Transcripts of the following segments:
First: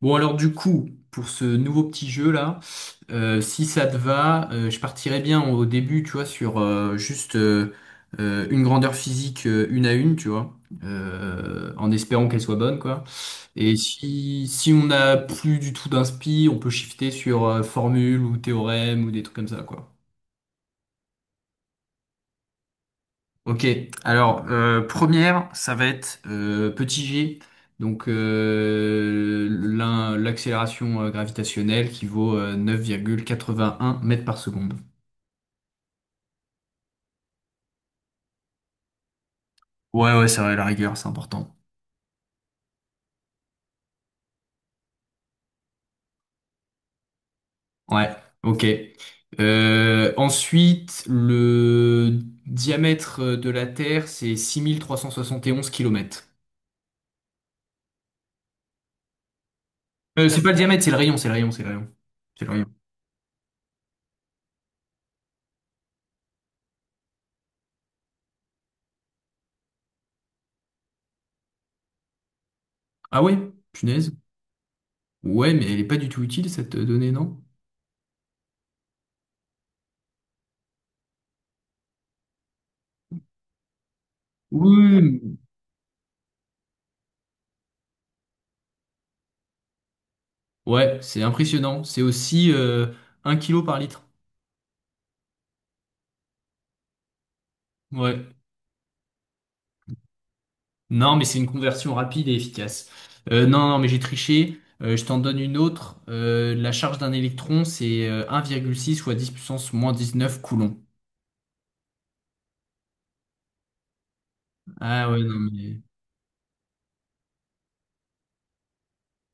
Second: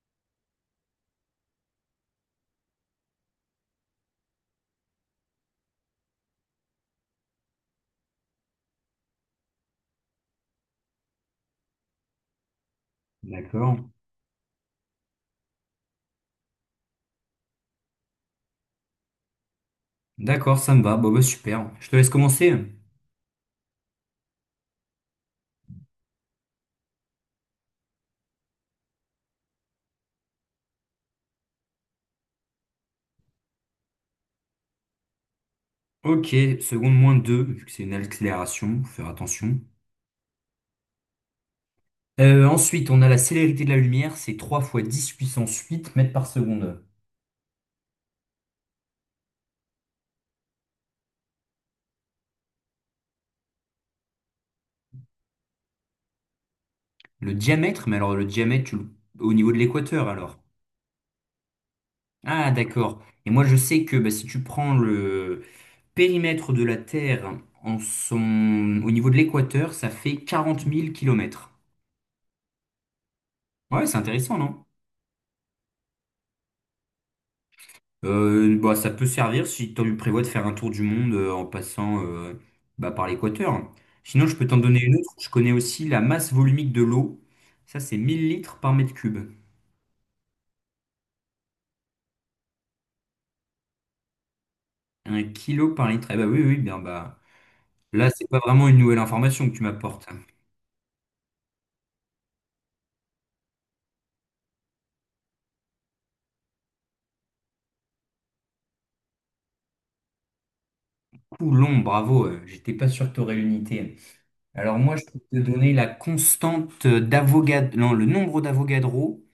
Bon alors du coup, pour ce nouveau petit jeu là, si ça te va, je partirais bien au début, tu vois, sur juste, une grandeur physique, une à une, tu vois, en espérant qu'elle soit bonne, quoi. Et D'accord. si on n'a plus du tout d'inspi, on peut shifter sur formule ou théorème ou des trucs comme ça, quoi. D'accord, ça me va. Bon, bah, super. Je te laisse commencer. Ok, alors première, ça va être petit g, donc l'accélération gravitationnelle qui vaut 9,81 mètres par seconde. Ok, seconde moins 2, vu que c'est une accélération, faut faire attention. Ouais, ouais, ça va, la rigueur, c'est important. Ensuite, on a la célérité de la lumière, c'est 3 fois 10 puissance 8 mètres par seconde. Ouais, ok. Ensuite, le diamètre de la Terre, c'est 6 371 km. Le diamètre, mais alors le diamètre, au niveau de l'équateur, alors. C'est pas le diamètre, c'est le rayon, c'est le rayon, c'est le rayon. C'est Ah, le rayon. d'accord. Et moi, je sais que bah, si tu prends le périmètre de la Terre en son... au niveau de l'équateur, ça fait 40 000 km. Ah ouais, Ouais, c'est punaise. intéressant, non? Ouais, mais elle est pas du tout utile cette donnée, non? Bah, ça peut servir si tu prévois de faire un tour du monde en passant bah, par l'équateur. Sinon, je peux t'en donner une autre. Je Oui, connais aussi la masse volumique de l'eau. Ça, c'est 1 000 litres par mètre cube. ouais, c'est impressionnant. C'est aussi 1 kilo par litre. Un kilo par litre. Eh bah oui, oui, bien bah. Là, c'est Ouais. pas vraiment une nouvelle information que tu m'apportes. Non, mais c'est une conversion rapide et efficace. Non, non, mais j'ai triché. Je t'en donne une autre. La charge d'un électron, c'est un virgule six fois 10 puissance moins 19 coulombs. Coulomb, bravo. J'étais pas sûr que t'aurais l'unité. Alors moi, je Ah peux ouais, te non, donner mais... la constante d'Avogadro, non, le nombre d'Avogadro.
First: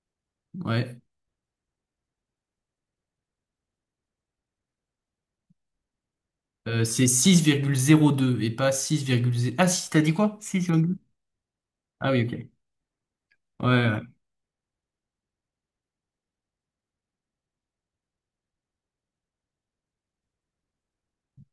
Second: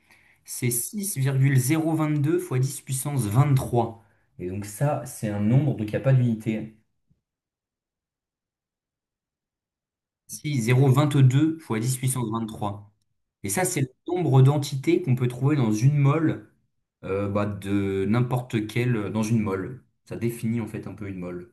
C'est Ouais. six virgule zéro vingt deux fois 10 puissance vingt trois. Et donc ça, c'est un nombre, donc il n'y a pas d'unité. C'est six virgule zéro deux et pas six virgule zéro. Ah si, t'as dit quoi? Six Si, zéro virgule. vingt deux fois 10 Ah oui, puissance ok. vingt Ouais, trois. Et ça, c'est le ouais. nombre d'entités qu'on peut trouver dans une mole, bah, de n'importe quelle, dans une mole. Ça définit en fait un peu une mole.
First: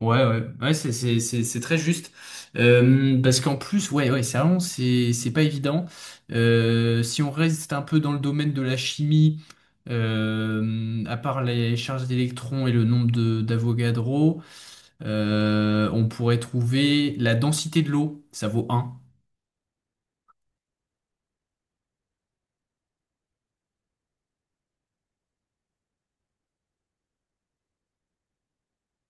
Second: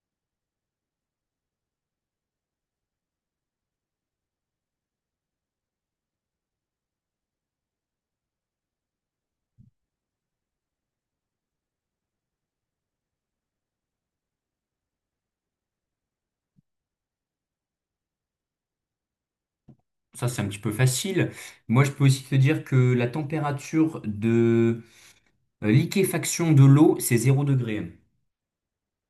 Ouais, ouais, ouais, c'est très juste. Parce qu'en plus, ouais, ouais, c'est vraiment c'est pas évident. Si on reste un peu dans le domaine de la chimie, à part les charges d'électrons et le nombre de d'Avogadro, on pourrait trouver la densité de l'eau, ça vaut un. Ça, c'est un petit peu facile. Moi, je peux aussi te dire que la température de liquéfaction de l'eau, c'est 0 degré.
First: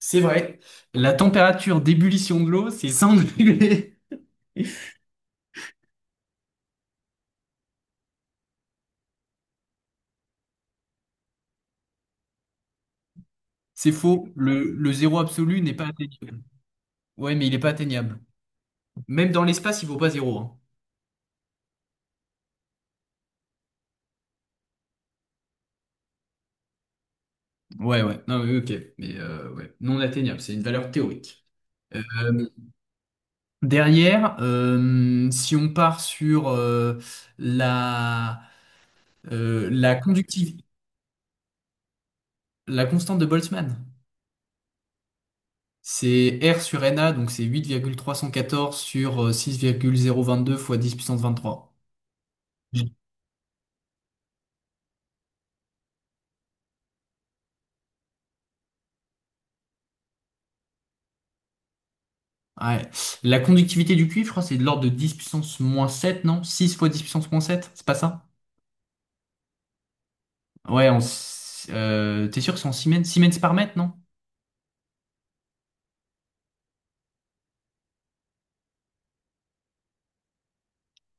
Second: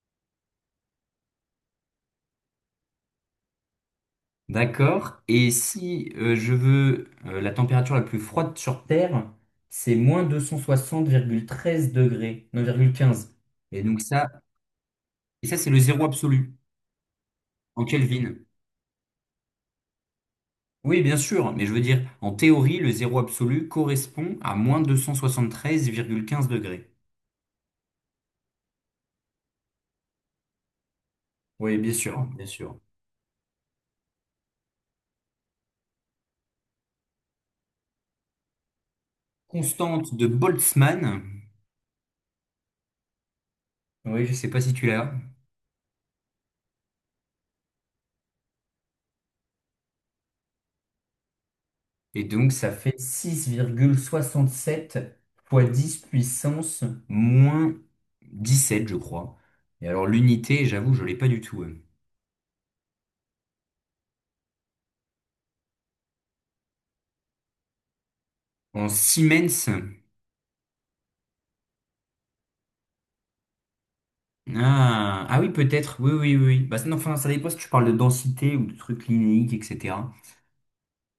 C'est vrai. La température d'ébullition de l'eau, c'est 100 degrés. D'accord. Et si je veux la température la plus froide sur Terre, c'est moins 260,13 degrés, 9,15. Et C'est donc ça, faux. Le zéro et ça absolu c'est n'est le pas zéro atteignable. absolu Ouais, mais il est pas en atteignable. Kelvin. Même dans l'espace, il vaut pas zéro, hein. Oui, bien sûr, mais je veux dire, en théorie, le zéro absolu correspond à moins 273,15 degrés. Ouais, ouais, non, oui, ok, mais ouais. Non atteignable, c'est une valeur théorique. Oui, bien Euh, sûr, bien sûr. Derrière, si on part sur la, euh, la Constante de conductiv- Boltzmann. la constante de Boltzmann, Oui, je sais pas si tu l'as. c'est R sur Na, donc c'est 8,314 sur 6,022 fois 10 puissance 23. Et donc, ça fait six virgule soixante-sept fois 10 puissance moins dix-sept, je crois. Et alors, l'unité, j'avoue, je l'ai pas du tout, hein. Ouais. La conductivité du cuivre, je crois, c'est de l'ordre de 10 puissance moins sept, non? Six fois 10 puissance moins sept, c'est pas ça? En Siemens. Ouais, en, t'es sûr que c'est en siemens par mètre, non? Ah, ah oui, peut-être. Oui, oui, oui, oui. Bah, non, enfin, ça dépend si tu parles de densité ou de trucs linéiques, etc.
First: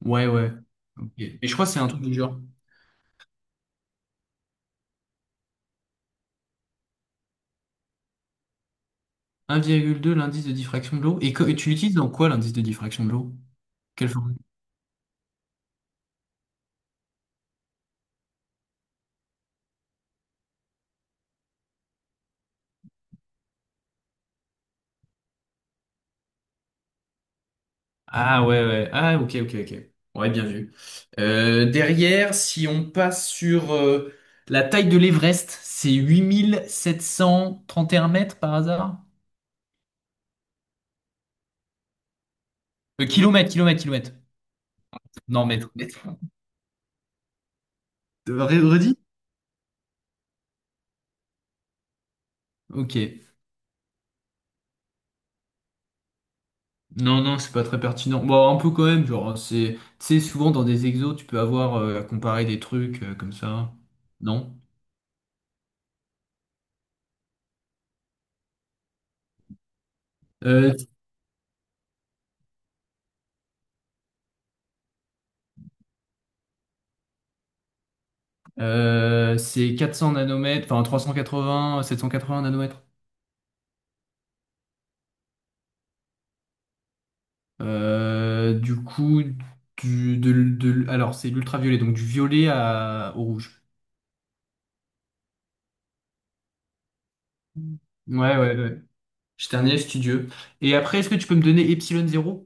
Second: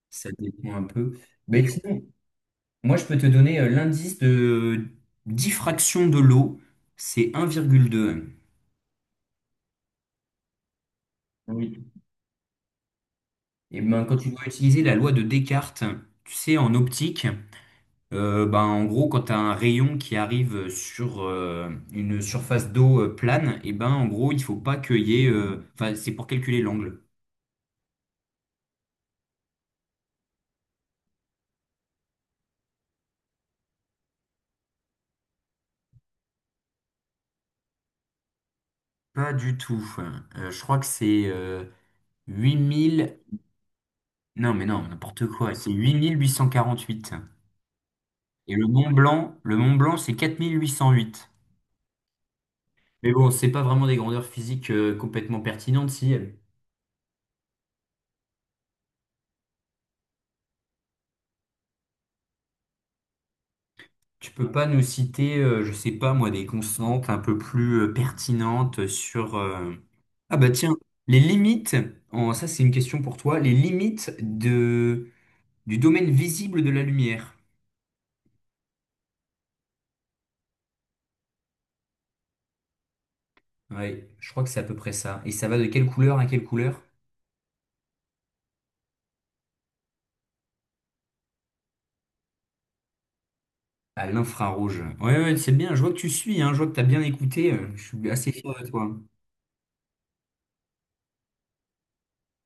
Ouais, Ça ouais. dépend un Ok. peu. Et je crois Mais que c'est un truc sinon, du genre moi, je peux te donner l'indice de diffraction de l'eau. C'est 1,2. 1,2, l'indice de diffraction de l'eau. Et tu Oui. l'utilises dans quoi, l'indice de diffraction de l'eau? Et ben, Quelle quand tu formule? dois utiliser la loi de Descartes, tu sais, en optique. Ben, en gros, quand tu as un rayon qui arrive sur une surface d'eau plane, et ben en gros, il faut pas qu'il y ait. Enfin, c'est pour calculer l'angle. Ah ouais, ouais. Ah ok, ok, ok. Ouais, bien vu. Derrière, si on passe sur la taille de l'Everest, c'est 8731 mètres, par hasard? Pas du tout. Je crois que c'est huit mille. Kilomètres, kilomètres, kilomètres. Non, mais non, n'importe Non, quoi. mètres. C'est huit Mètres. mille huit cent quarante-huit. Et Redis? Le Mont Blanc, c'est 4 808. Ok. Mais bon, c'est pas vraiment des grandeurs physiques complètement pertinentes, si. Non, non, c'est pas très pertinent. Bon, un peu quand même, genre, c'est, tu sais, souvent dans des exos, tu peux avoir à comparer des trucs comme ça. Tu peux Non? pas nous citer, je sais pas moi, des constantes un peu plus pertinentes sur... Ah bah Euh, tiens, les limites, ça c'est une question pour toi, les limites du domaine visible de la lumière. C'est 400 nanomètres, enfin trois cent quatre-vingt sept, quatre 780 nanomètres. Ouais, je crois que c'est à peu près ça. Et ça va de quelle couleur? Du coup, alors c'est l'ultraviolet, donc du violet au rouge. À l'infrarouge. Ouais, ouais, c'est bien, je vois que tu suis, hein, je vois que t'as bien écouté, je suis assez Ouais, fier ouais, de ouais. toi. J'étais un élève studieux. Et après, est-ce que tu peux me donner epsilon zéro?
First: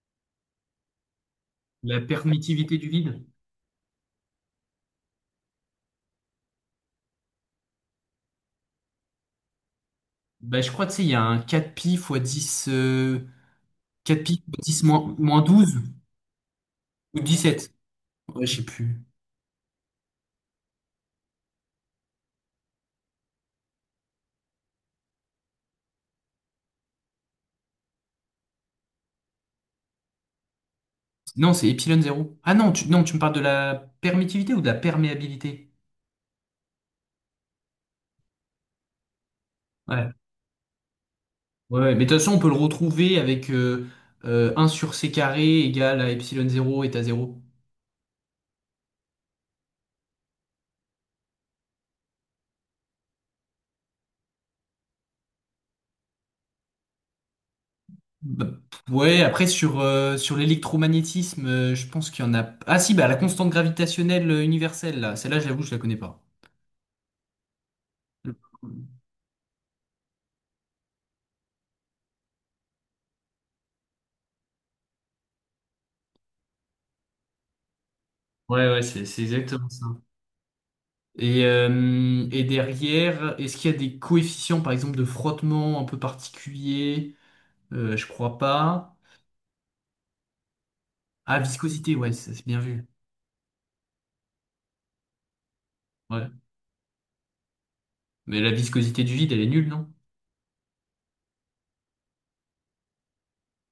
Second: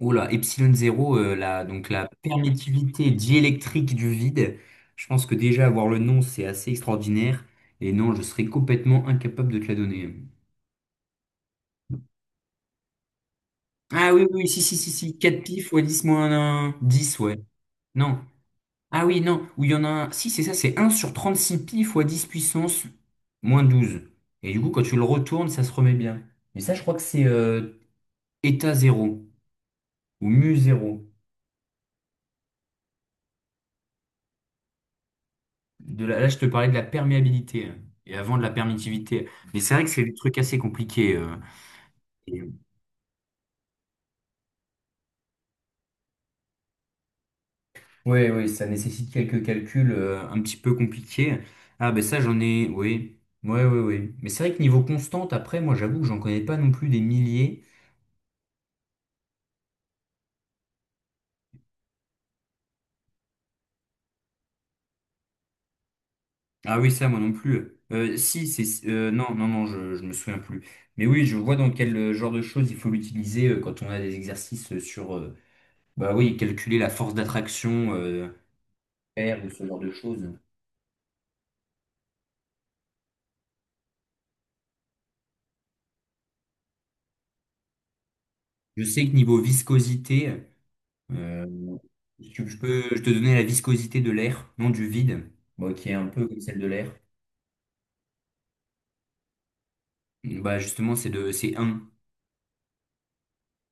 Oula, epsilon zéro, donc La la permittivité du permittivité vide? diélectrique du vide. Je pense que déjà avoir le nom, c'est assez extraordinaire. Et non, je serais complètement incapable de te la donner. Bah, je crois, tu sais, il y a un quatre pi fois dix, Ah 4 oui, pi oui, si, si, dix si, moins, si. moins 4 pi 12 fois 10 moins un, 10, ou ouais. 17. Non. Ouais, je sais plus. Ah oui, non. Ou il y en a un. Si, c'est ça, c'est un sur 36 pi fois 10 puissance moins 12. Et du coup, quand tu le retournes, ça se remet bien. Mais ça, je crois que c'est état 0 ou mu zéro. Non, c'est epsilon zéro. Ah non, tu, non, tu me parles de la permittivité ou de la perméabilité? Là, je te parlais de la perméabilité, hein, et avant de la permittivité. Mais c'est vrai que c'est Ouais. des trucs assez compliqués. Ouais, ouais. Mais de toute façon, on et- peut le retrouver avec 1 sur c carré égale à epsilon zéro est à zéro. Ouais, ouais, ça nécessite quelques calculs un petit peu compliqués. Ah, ben ça, j'en ai, oui. Ouais, ouais, ouais. Mais c'est vrai que niveau constante, après, moi, j'avoue que j'en connais pas non plus des milliers. Bah, ouais, après sur l'électromagnétisme, je pense qu'il y en a. Ah si, bah la constante gravitationnelle universelle, là. Celle-là, j'avoue, je la connais pas. Ah oui, ça, moi non plus. Si, c'est. Non, non, non, je me souviens plus. Mais oui, je vois dans quel genre de choses il faut l'utiliser quand on a des exercices sur. Bah oui, calculer la force d'attraction, Ouais, ouais, c'est faire ou ce exactement genre ça. de choses. Et derrière, est-ce qu'il y a des coefficients, par exemple, de frottement un peu particuliers? Je crois Je pas. sais que niveau viscosité, Ah, euh, viscosité, ouais, ça c'est je bien peux vu. je te donner la viscosité de l'air, non du vide, bon, qui est un peu Ouais. comme celle de l'air. Mais la viscosité du vide, elle est nulle, non? Bah justement, c'est un.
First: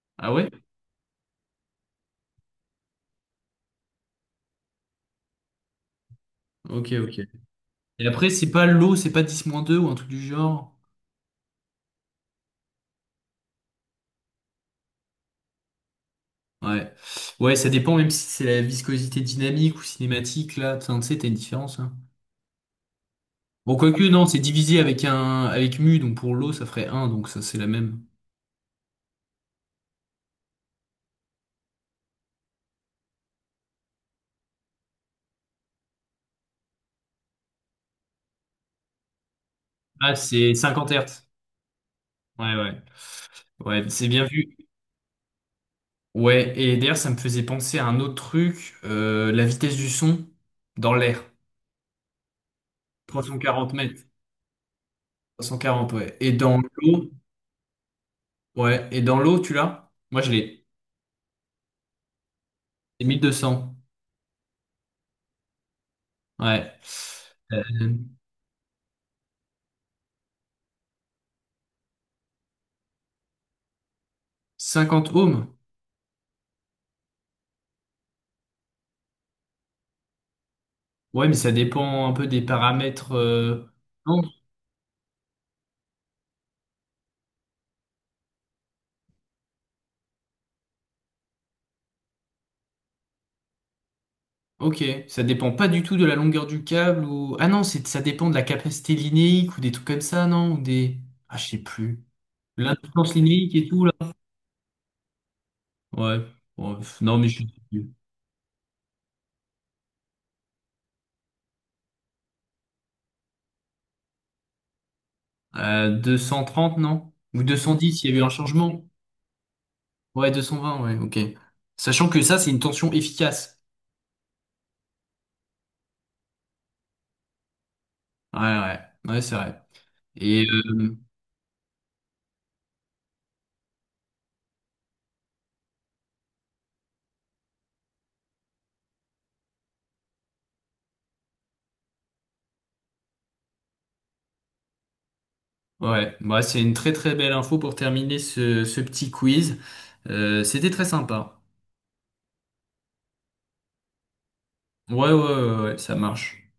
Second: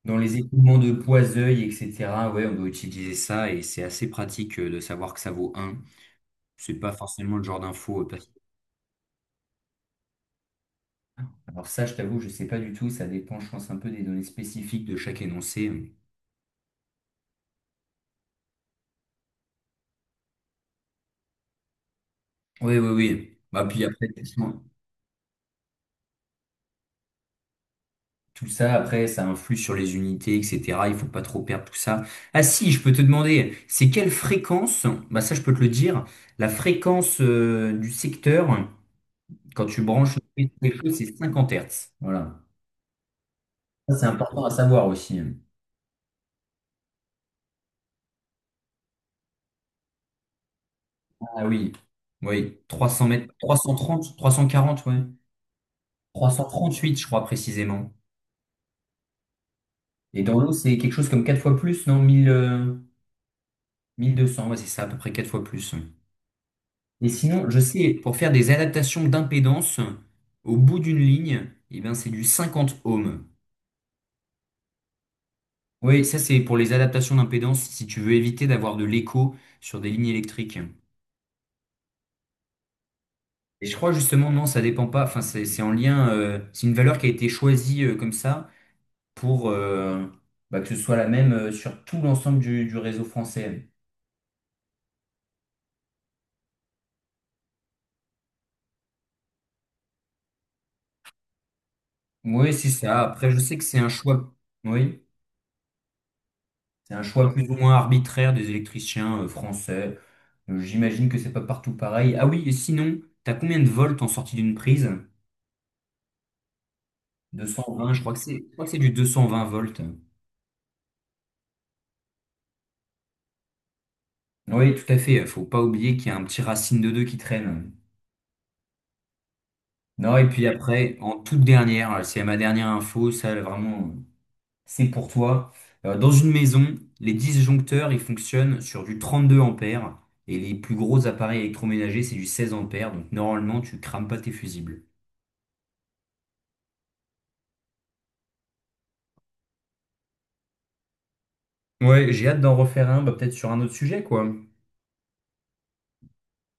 Dans Ah les ouais? écoulements de poids-œil, etc., ouais, on doit utiliser ça et c'est assez pratique de savoir que ça vaut un. C'est pas Ok, ok. forcément le genre d'info. Et après, c'est pas l'eau, c'est pas dix moins deux ou un truc du genre? Alors ça, je t'avoue, je sais pas du tout. Ça dépend, je pense, un peu des données spécifiques de chaque énoncé. Ouais. Ouais, ça dépend, même si c'est la viscosité dynamique ou cinématique, là. Enfin, tu sais, t'as une différence, hein. Oui, oui, oui. Bah Bon, puis quoique, après, non, c'est divisé avec un, avec mu, donc pour l'eau, ça ferait un. Donc ça, c'est la même. tout ça, après, ça influe sur les unités, etc. Il faut pas trop perdre tout ça. Ah si, je peux te demander, c'est quelle fréquence, bah ça je peux te le dire, la fréquence du secteur, quand tu Ah, branches c'est les 50 choses, c'est Hz. 50 Hertz. Voilà. Ouais, ouais. Ouais, Ça, c'est c'est bien important à vu. savoir aussi. Ouais, et d'ailleurs, ça me faisait penser à un autre truc, la vitesse du son dans l'air. Ah oui. Oui, 300 mètres, 340 mètres. 330, 340, ouais. 340, ouais. Et dans 338, je l'eau, crois précisément. ouais. Et dans l'eau, tu l'as? Moi, Et je dans l'eau, l'ai. c'est quelque chose comme 4 fois plus, non? 1000, C'est 1200. 1200, ouais, c'est ça, à peu près 4 fois plus. Ouais. Et sinon, je Euh, sais, pour faire des adaptations d'impédance, au bout d'une ligne, eh bien, c'est du 50 ohms. 50 ohms. Oui, ça c'est pour les adaptations d'impédance, si tu veux éviter d'avoir de l'écho sur des lignes électriques. Ouais, mais ça dépend un peu des paramètres. Et je crois Non, justement, non, ça dépend pas, enfin c'est en lien, c'est une valeur qui a été choisie comme ça pour bah, que ce soit la même sur tout l'ensemble du réseau français. ok. Ça dépend pas du tout de la longueur du câble ou. Ah non, c'est ça dépend de la capacité linéique ou des trucs comme ça, non? Ou des. Ah, je sais plus. Oui, c'est ça. L'impuissance Après, je linéique sais que et c'est tout, un là. choix, oui, Ouais. Ouais, c'est pff, un non, mais choix je plus suis. ou moins arbitraire des électriciens français. J'imagine que c'est pas partout pareil. Ah oui, et sinon, t'as combien de volts en sortie d'une prise? 230, non? Ou 220. Je 210, il crois y que a eu un c'est, je crois que c'est changement? du 220 volts. Ouais, 220, ouais, ok. Sachant que ça, c'est une tension efficace. Oui, tout à fait. Faut pas oublier qu'il y a un petit racine de 2 qui traîne. Ouais, ouais, ouais, c'est vrai. Non, et Et puis après, en toute dernière, c'est ma dernière info, ça vraiment, c'est pour toi. Dans une maison, les disjoncteurs, ils fonctionnent sur du 32 ampères et les plus gros appareils électroménagers, c'est du 16 ampères. Donc normalement, tu crames pas tes fusibles. ouais, bah, c'est une très très belle info pour terminer ce petit quiz. C'était très sympa. Ouais, j'ai hâte d'en refaire un, bah, peut-être sur un autre sujet, quoi. Ouais, ouais, ouais, ouais, ça marche.